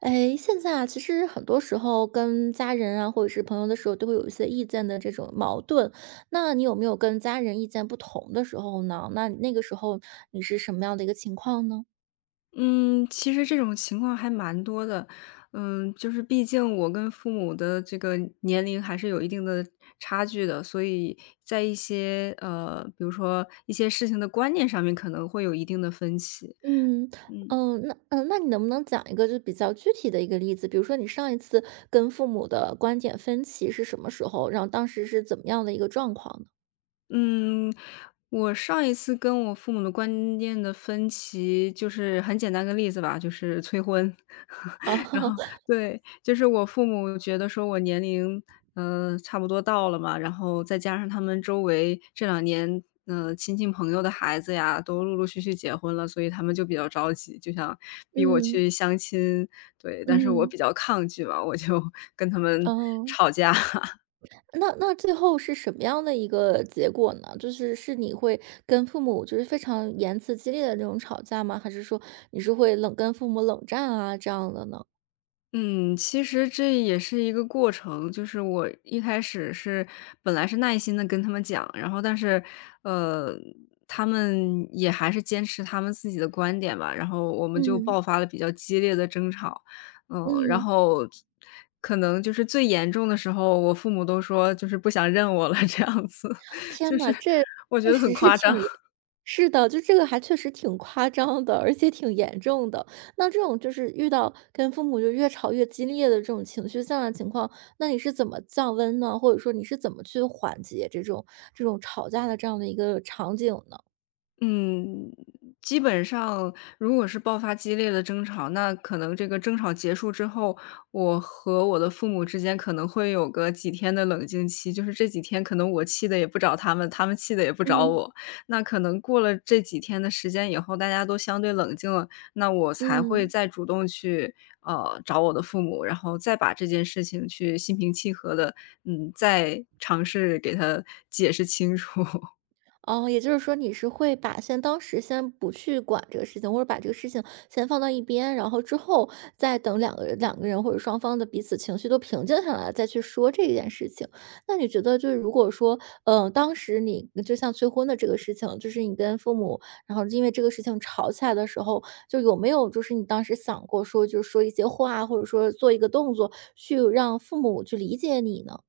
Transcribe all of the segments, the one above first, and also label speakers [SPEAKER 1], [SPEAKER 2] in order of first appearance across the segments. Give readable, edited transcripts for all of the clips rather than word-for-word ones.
[SPEAKER 1] 哎，现在啊，其实很多时候跟家人啊，或者是朋友的时候，都会有一些意见的这种矛盾。那你有没有跟家人意见不同的时候呢？那个时候你是什么样的一个情况呢？
[SPEAKER 2] 嗯，其实这种情况还蛮多的。嗯，就是毕竟我跟父母的这个年龄还是有一定的差距的，所以在一些比如说一些事情的观念上面可能会有一定的分歧。
[SPEAKER 1] 嗯。
[SPEAKER 2] 嗯
[SPEAKER 1] 嗯，那嗯，那你能不能讲一个就比较具体的一个例子？比如说你上一次跟父母的观点分歧是什么时候？然后当时是怎么样的一个状况呢？
[SPEAKER 2] 嗯，我上一次跟我父母的观念的分歧，就是很简单个例子吧，就是催婚。然后
[SPEAKER 1] 啊，
[SPEAKER 2] 对，就是我父母觉得说我年龄，差不多到了嘛，然后再加上他们周围这两年，亲戚朋友的孩子呀，都陆陆续续结婚了，所以他们就比较着急，就想逼我
[SPEAKER 1] 嗯。
[SPEAKER 2] 去相亲，对，但是我比
[SPEAKER 1] 嗯，
[SPEAKER 2] 较抗拒吧，我就 跟他们
[SPEAKER 1] 哦。
[SPEAKER 2] 吵架。
[SPEAKER 1] 那最后是什么样的一个结果呢？就是你会跟父母就是非常言辞激烈的那种吵架吗？还是说你是会冷跟父母冷战啊这样的呢？
[SPEAKER 2] 嗯，其实这也是一个过程，就是我一开始是本来是耐心的跟他们讲，然后但是，呃，他们也还是坚持他们自己的观点吧，然后我们就
[SPEAKER 1] 嗯。
[SPEAKER 2] 爆发了比较激烈的争吵。嗯，然
[SPEAKER 1] 嗯，
[SPEAKER 2] 后可能就是最严重的时候，我父母都说就是不想认我了这样子，
[SPEAKER 1] 天
[SPEAKER 2] 就是
[SPEAKER 1] 呐，这
[SPEAKER 2] 我觉
[SPEAKER 1] 确
[SPEAKER 2] 得很
[SPEAKER 1] 实是
[SPEAKER 2] 夸张。
[SPEAKER 1] 挺严是的，就这个还确实挺夸张的，而且挺严重的。那这种就是遇到跟父母就越吵越激烈的这种情绪上的情况，那你是怎么降温呢？或者说你是怎么去缓解这种吵架的这样的一个场景呢？
[SPEAKER 2] 嗯，基本上如果是爆发激烈的争吵，那可能这个争吵结束之后，我和我的父母之间可能会有个几天的冷静期，就是这几天可能我气的也不找他们，他们气的也不找
[SPEAKER 1] 嗯。
[SPEAKER 2] 我。那可能过了这几天的时间以后，大家都相对冷静了，那我才会
[SPEAKER 1] 嗯，
[SPEAKER 2] 再主动去找我的父母，然后再把这件事情去心平气和的，嗯，再尝试给他解释清楚。
[SPEAKER 1] 哦，也就是说你是会把先当时先不去管这个事情，或者把这个事情先放到一边，然后之后再等两个人或者双方的彼此情绪都平静下来了再去说这件事情。那你觉得就是如果说，当时你就像催婚的这个事情，就是你跟父母，然后因为这个事情吵起来的时候，就有没有就是你当时想过说，就是说一些话，或者说做一个动作，去让父母去理解你呢？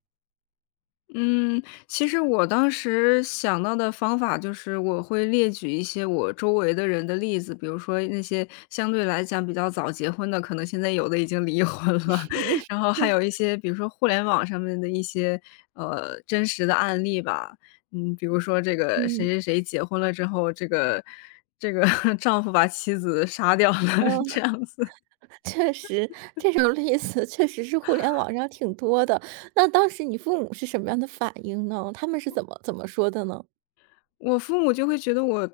[SPEAKER 2] 嗯，其实我当时想到的方法就是我会列举一些我周围的人的例子，比如说那些相对来讲比较早结婚的，可能现在有的已经离婚了，然后还有一些比如说互联网上面的一些真实的案例吧，嗯，比如说这个谁
[SPEAKER 1] 嗯。
[SPEAKER 2] 谁谁结婚了之后，这个 丈夫把妻子杀掉了，这样子。
[SPEAKER 1] 确实，这种例子确实是互联网上挺多的。那当时你父母是什么样的反应呢？他们是怎么说的呢？
[SPEAKER 2] 我父母就会觉得我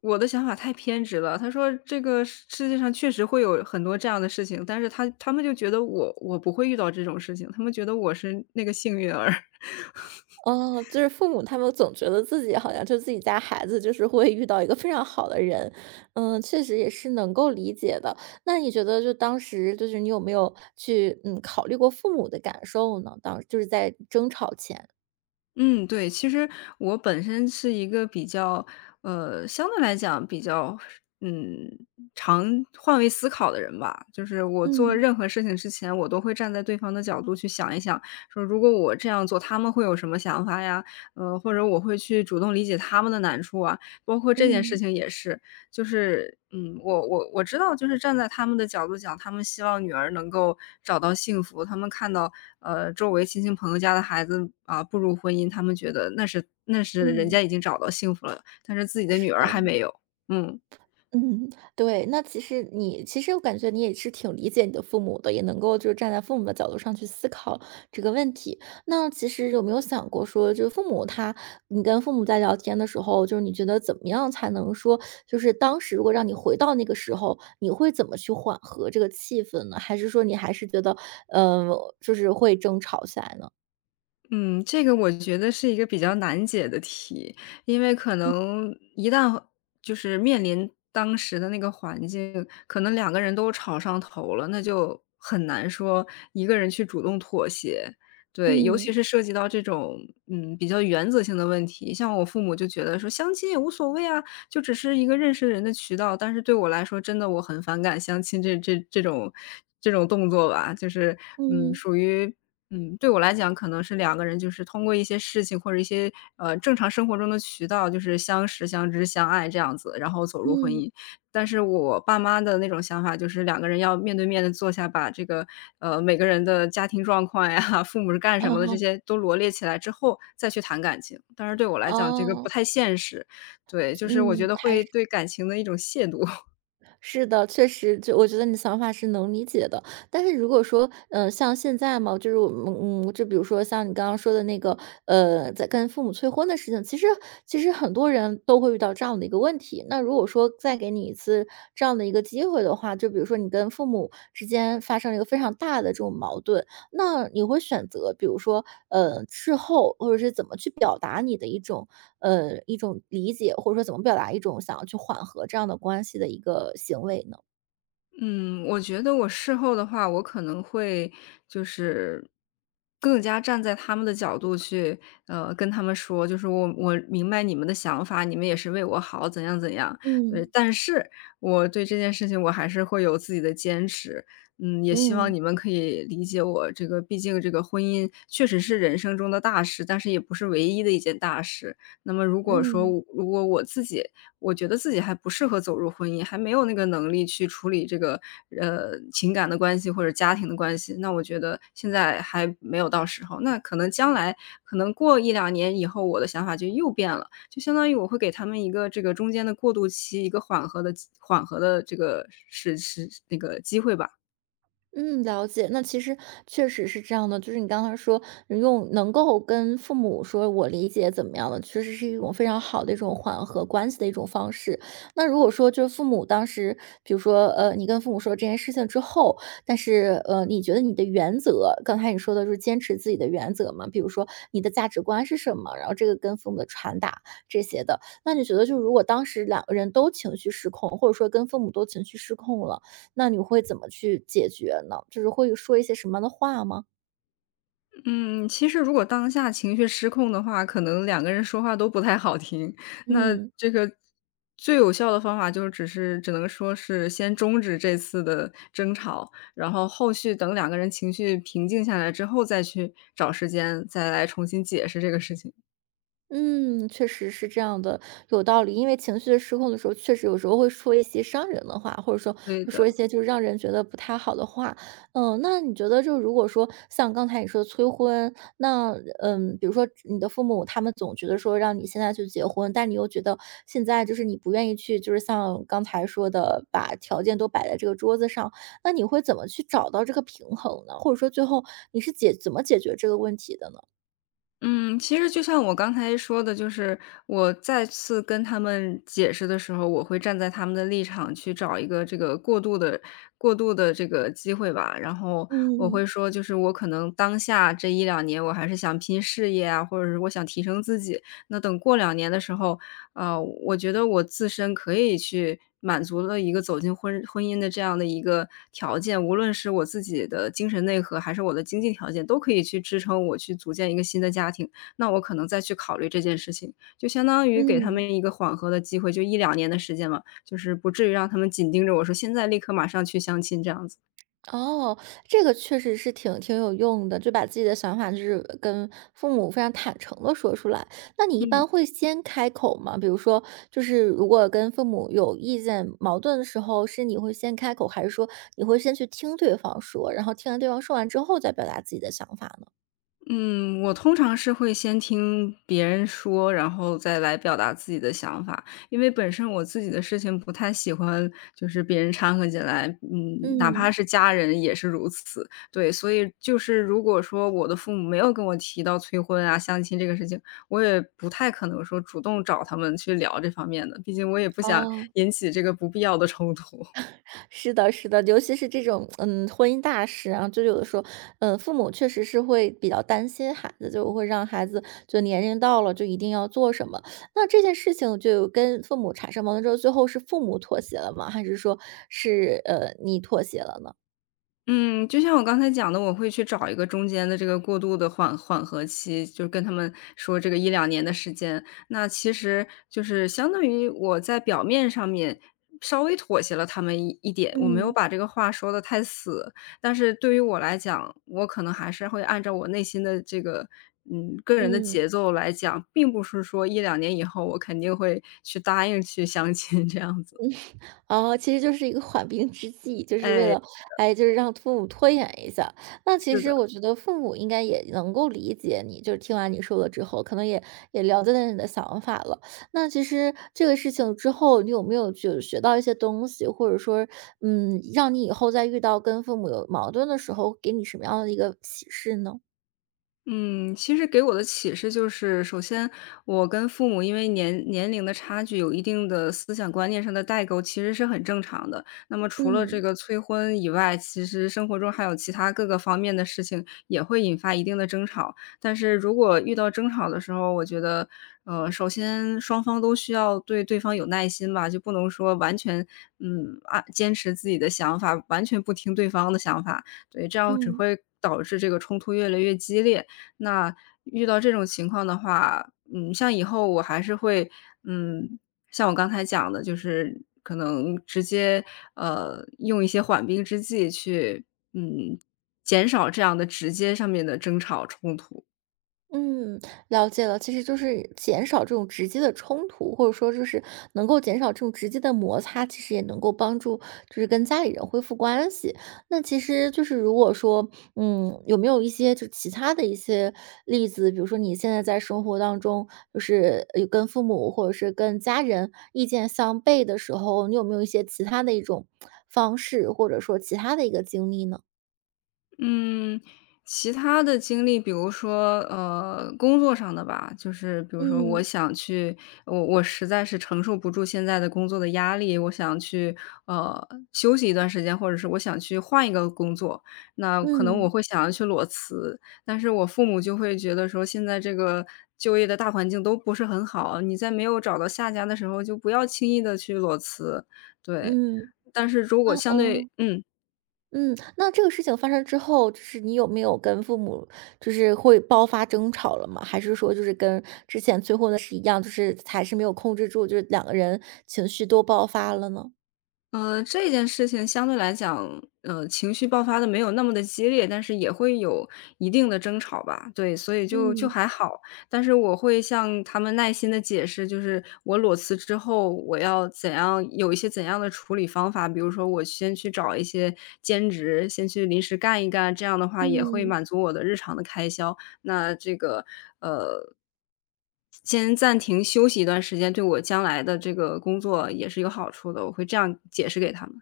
[SPEAKER 2] 我的想法太偏执了。他说这个世界上确实会有很多这样的事情，但是他们就觉得我不会遇到这种事情，他们觉得我是那个幸运儿。
[SPEAKER 1] 哦，就是父母他们总觉得自己好像就自己家孩子就是会遇到一个非常好的人，嗯，确实也是能够理解的。那你觉得就当时就是你有没有去考虑过父母的感受呢？当就是在争吵前，
[SPEAKER 2] 嗯，对，其实我本身是一个比较，相对来讲比较，嗯，常换位思考的人吧。就是我做
[SPEAKER 1] 嗯。
[SPEAKER 2] 任何事情之前，我都会站在对方的角度去想一想，说如果我这样做，他们会有什么想法呀？或者我会去主动理解他们的难处啊。包括这件事
[SPEAKER 1] 嗯。
[SPEAKER 2] 情也是，就是，我知道，就是站在他们的角度讲，他们希望女儿能够找到幸福，他们看到，周围亲戚朋友家的孩子啊，步入婚姻，他们觉得那是人
[SPEAKER 1] 嗯，
[SPEAKER 2] 家已经找到幸福了，但是自己的女
[SPEAKER 1] 是
[SPEAKER 2] 儿
[SPEAKER 1] 的。
[SPEAKER 2] 还没有，嗯。
[SPEAKER 1] 嗯，对，那其实你其实我感觉你也是挺理解你的父母的，也能够就是站在父母的角度上去思考这个问题。那其实有没有想过说，就是父母他，你跟父母在聊天的时候，就是你觉得怎么样才能说，就是当时如果让你回到那个时候，你会怎么去缓和这个气氛呢？还是说你还是觉得，嗯、就是会争吵起来呢？
[SPEAKER 2] 嗯，这个我觉得是一个比较难解的题，因为可
[SPEAKER 1] 嗯。
[SPEAKER 2] 能一旦就是面临当时的那个环境，可能两个人都吵上头了，那就很难说一个人去主动妥协。对，尤其
[SPEAKER 1] 嗯。
[SPEAKER 2] 是涉及到这种比较原则性的问题，像我父母就觉得说相亲也无所谓啊，就只是一个认识人的渠道。但是对我来说，真的我很反感相亲这种动作吧，就是
[SPEAKER 1] 嗯。
[SPEAKER 2] 属于对我来讲可能是两个人就是通过一些事情或者一些，正常生活中的渠道，就是相识、相知、相爱这样子，然后走入婚
[SPEAKER 1] 嗯，
[SPEAKER 2] 姻。但是我爸妈的那种想法就是两个人要面对面的坐下，把这个，每个人的家庭状况呀，父母是干什么的，这
[SPEAKER 1] 哦。
[SPEAKER 2] 些都罗列起来之后再去谈感情。但是对我来讲这个不
[SPEAKER 1] 哦，
[SPEAKER 2] 太现实，对，就是我觉
[SPEAKER 1] 嗯，
[SPEAKER 2] 得
[SPEAKER 1] 还
[SPEAKER 2] 会
[SPEAKER 1] 是。
[SPEAKER 2] 对感情的一种亵渎。
[SPEAKER 1] 是的，确实，就我觉得你的想法是能理解的。但是如果说，像现在嘛，就是我们，就比如说像你刚刚说的那个，在跟父母催婚的事情，其实很多人都会遇到这样的一个问题。那如果说再给你一次这样的一个机会的话，就比如说你跟父母之间发生了一个非常大的这种矛盾，那你会选择，比如说，事后或者是怎么去表达你的一种一种理解，或者说怎么表达一种想要去缓和这样的关系的一个行为呢？
[SPEAKER 2] 嗯，我觉得我事后的话，我可能会就是更加站在他们的角度去，跟他们说，就是我我明白你们的想法，你们也是为我好，怎样怎样。
[SPEAKER 1] 嗯。
[SPEAKER 2] 对，但是我对这件事情我还是会有自己的坚持。嗯，也希望
[SPEAKER 1] 嗯。
[SPEAKER 2] 你们可以理解我这个，毕竟这个婚姻确实是人生中的大事，但是也不是唯一的一件大事。那么
[SPEAKER 1] 嗯。
[SPEAKER 2] 如果我自己，我觉得自己还不适合走入婚姻，还没有那个能力去处理这个，情感的关系或者家庭的关系，那我觉得现在还没有到时候。那可能将来可能过一两年以后，我的想法就又变了，就相当于我会给他们一个这个中间的过渡期，一个缓和的这个那个机会吧。
[SPEAKER 1] 嗯，了解。那其实确实是这样的，就是你刚才说用能够跟父母说我理解怎么样的，确实是一种非常好的一种缓和关系的一种方式。那如果说就是父母当时，比如说你跟父母说这件事情之后，但是你觉得你的原则，刚才你说的就是坚持自己的原则嘛，比如说你的价值观是什么，然后这个跟父母的传达这些的，那你觉得就如果当时两个人都情绪失控，或者说跟父母都情绪失控了？那你会怎么去解决呢？就是会说一些什么样的话吗？
[SPEAKER 2] 嗯，其实如果当下情绪失控的话，可能两个人说话都不太好听。那
[SPEAKER 1] 嗯。
[SPEAKER 2] 这个最有效的方法就只是只能说是先终止这次的争吵，然后后续等两个人情绪平静下来之后，再去找时间再来重新解释这个事情。
[SPEAKER 1] 嗯，确实是这样的，有道理。因为情绪失控的时候，确实有时候会说一些伤人的话，或者说
[SPEAKER 2] 对
[SPEAKER 1] 会说
[SPEAKER 2] 的。
[SPEAKER 1] 一些就是让人觉得不太好的话。嗯，那你觉得就如果说像刚才你说的催婚，那嗯，比如说你的父母他们总觉得说让你现在去结婚，但你又觉得现在就是你不愿意去，就是像刚才说的，把条件都摆在这个桌子上，那你会怎么去找到这个平衡呢？或者说最后你是解怎么解决这个问题的呢？
[SPEAKER 2] 嗯，其实就像我刚才说的，就是我再次跟他们解释的时候，我会站在他们的立场去找一个这个过渡的这个机会吧。然后我
[SPEAKER 1] 嗯。
[SPEAKER 2] 会说，就是我可能当下这一两年，我还是想拼事业啊，或者是我想提升自己。那等过两年的时候，啊，我觉得我自身可以去满足了一个走进婚姻的这样的一个条件，无论是我自己的精神内核，还是我的经济条件，都可以去支撑我去组建一个新的家庭。那我可能再去考虑这件事情，就相当于给他
[SPEAKER 1] 嗯。
[SPEAKER 2] 们一个缓和的机会，就一两年的时间嘛，就是不至于让他们紧盯着我说现在立刻马上去相亲这样子。
[SPEAKER 1] 哦，这个确实是挺有用的，就把自己的想法就是跟父母非常坦诚的说出来。那你一
[SPEAKER 2] 嗯。
[SPEAKER 1] 般会先开口吗？比如说，就是如果跟父母有意见矛盾的时候，是你会先开口，还是说你会先去听对方说，然后听完对方说完之后再表达自己的想法呢？
[SPEAKER 2] 嗯，我通常是会先听别人说，然后再来表达自己的想法。因为本身我自己的事情不太喜欢，就是别人掺和进来，嗯，哪怕
[SPEAKER 1] 嗯，
[SPEAKER 2] 是家人也是如此。对，所以就是如果说我的父母没有跟我提到催婚啊、相亲这个事情，我也不太可能说主动找他们去聊这方面的，毕竟我也不想
[SPEAKER 1] 哦。
[SPEAKER 2] 引起这个不必要的冲突。
[SPEAKER 1] 是的，是的，尤其是这种，婚姻大事啊，就有的时候，父母确实是会比较担心孩子，就会让孩子就年龄到了就一定要做什么。那这件事情就跟父母产生矛盾之后，最后是父母妥协了吗？还是说是你妥协了呢？
[SPEAKER 2] 嗯，就像我刚才讲的，我会去找一个中间的这个过渡的缓和期，就是跟他们说这个一两年的时间。那其实就是相当于我在表面上面稍微妥协了他们一点，我没有
[SPEAKER 1] 嗯。
[SPEAKER 2] 把这个话说得太死。但是对于我来讲，我可能还是会按照我内心的这个，嗯，个人的
[SPEAKER 1] 嗯。
[SPEAKER 2] 节奏来讲，并不是说一两年以后我肯定会去答应去相亲这样子。
[SPEAKER 1] 哦，其实就是一个缓兵之计，就是为
[SPEAKER 2] 哎，
[SPEAKER 1] 了，哎，就是让父母拖延一下。那其
[SPEAKER 2] 是
[SPEAKER 1] 实
[SPEAKER 2] 的。
[SPEAKER 1] 我觉得父母应该也能够理解你，就是听完你说了之后，可能也了解到你的想法了。那其实这个事情之后，你有没有就学到一些东西，或者说，让你以后再遇到跟父母有矛盾的时候，给你什么样的一个启示呢？
[SPEAKER 2] 嗯，其实给我的启示就是，首先我跟父母因为年龄的差距，有一定的思想观念上的代沟，其实是很正常的。那么除了这
[SPEAKER 1] 嗯。
[SPEAKER 2] 个催婚以外，其实生活中还有其他各个方面的事情也会引发一定的争吵。但是如果遇到争吵的时候，我觉得，首先双方都需要对方有耐心吧，就不能说完全，坚持自己的想法，完全不听对方的想法，对，这样只
[SPEAKER 1] 嗯。
[SPEAKER 2] 会导致这个冲突越来越激烈。那遇到这种情况的话，嗯，像以后我还是会，嗯，像我刚才讲的，就是可能直接，用一些缓兵之计去，嗯，减少这样的直接上面的争吵冲突。
[SPEAKER 1] 嗯，了解了。其实就是减少这种直接的冲突，或者说就是能够减少这种直接的摩擦，其实也能够帮助就是跟家里人恢复关系。那其实就是如果说，有没有一些就其他的一些例子，比如说你现在在生活当中，就是跟父母或者是跟家人意见相悖的时候，你有没有一些其他的一种方式，或者说其他的一个经历呢？
[SPEAKER 2] 嗯，其他的经历，比如说，工作上的吧，就是比如说我
[SPEAKER 1] 嗯。
[SPEAKER 2] 想去，我实在是承受不住现在的工作的压力，我想去，休息一段时间，或者是我想去换一个工作，那可能我
[SPEAKER 1] 嗯。
[SPEAKER 2] 会想要去裸辞，但是我父母就会觉得说，现在这个就业的大环境都不是很好，你在没有找到下家的时候，就不要轻易的去裸辞，对。
[SPEAKER 1] 嗯，
[SPEAKER 2] 但是如果
[SPEAKER 1] 那
[SPEAKER 2] 相对
[SPEAKER 1] 嗯。
[SPEAKER 2] 嗯。
[SPEAKER 1] 嗯，那这个事情发生之后，就是你有没有跟父母就是会爆发争吵了吗？还是说就是跟之前催婚的是一样，就是还是没有控制住，就是两个人情绪都爆发了呢？
[SPEAKER 2] 这件事情相对来讲，情绪爆发的没有那么的激烈，但是也会有一定的争吵吧，对，所以就
[SPEAKER 1] 嗯。
[SPEAKER 2] 还好。但是我会向他们耐心的解释，就是我裸辞之后，我要怎样有一些怎样的处理方法，比如说我先去找一些兼职，先去临时干一干，这样的话也会
[SPEAKER 1] 嗯，
[SPEAKER 2] 满足我的日常的开销。那这个，呃，先暂停休息一段时间，对我将来的这个工作也是有好处的，我会这样解释给他们。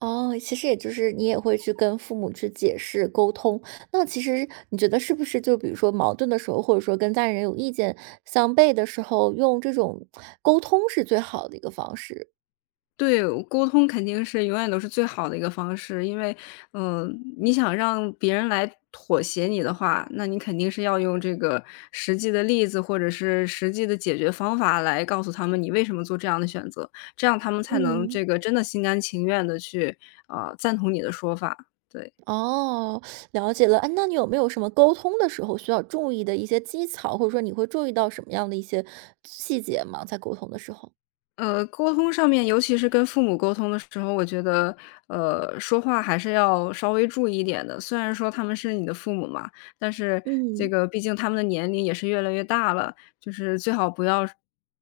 [SPEAKER 1] 哦，其实也就是你也会去跟父母去解释沟通。那其实你觉得是不是就比如说矛盾的时候，或者说跟家人有意见相悖的时候，用这种沟通是最好的一个方式？
[SPEAKER 2] 对，沟通肯定是永远都是最好的一个方式，因为，嗯，你想让别人来妥协你的话，那你肯定是要用这个实际的例子或者是实际的解决方法来告诉他们你为什么做这样的选择，这样他们才能
[SPEAKER 1] 嗯。
[SPEAKER 2] 这个真的心甘情愿的去，赞同你的说法，对。
[SPEAKER 1] 哦，了解了。哎，那你有没有什么沟通的时候需要注意的一些技巧，或者说你会注意到什么样的一些细节吗？在沟通的时候，
[SPEAKER 2] 沟通上面，尤其是跟父母沟通的时候，我觉得，说话还是要稍微注意一点的。虽然说他们是你的父母嘛，但是这
[SPEAKER 1] 嗯
[SPEAKER 2] 个毕竟他们的年龄也是越来越大了，就是最好不要，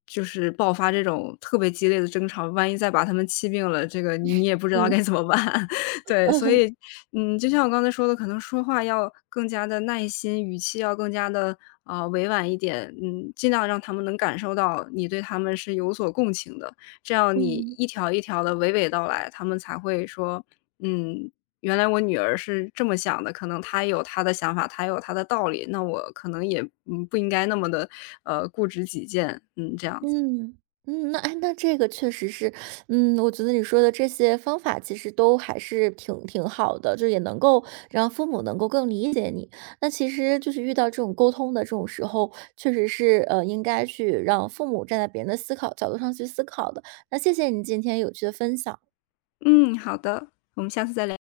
[SPEAKER 2] 就是爆发这种特别激烈的争吵，万一再把他们气病了，这个你也不知道该
[SPEAKER 1] 嗯
[SPEAKER 2] 怎么办。对，所以 嗯，就像我刚才说的，可能说话要更加的耐心，语气要更加的委婉一点。嗯，尽量让他们能感受到你对他们是有所共情的，这样你
[SPEAKER 1] 嗯
[SPEAKER 2] 一条一条的娓娓道来，他们才会说：“嗯，原来我女儿是这么想的，可能她有她的想法，她有她的道理，那我可能也，嗯，不应该那么的固执己见。”嗯，这样子。
[SPEAKER 1] 嗯，嗯，那哎，那这个确实是，我觉得你说的这些方法其实都还是挺好的，就也能够让父母能够更理解你。那其实就是遇到这种沟通的这种时候，确实是应该去让父母站在别人的思考角度上去思考的。那谢谢你今天有趣的分享。
[SPEAKER 2] 嗯，好的，我们下次再聊。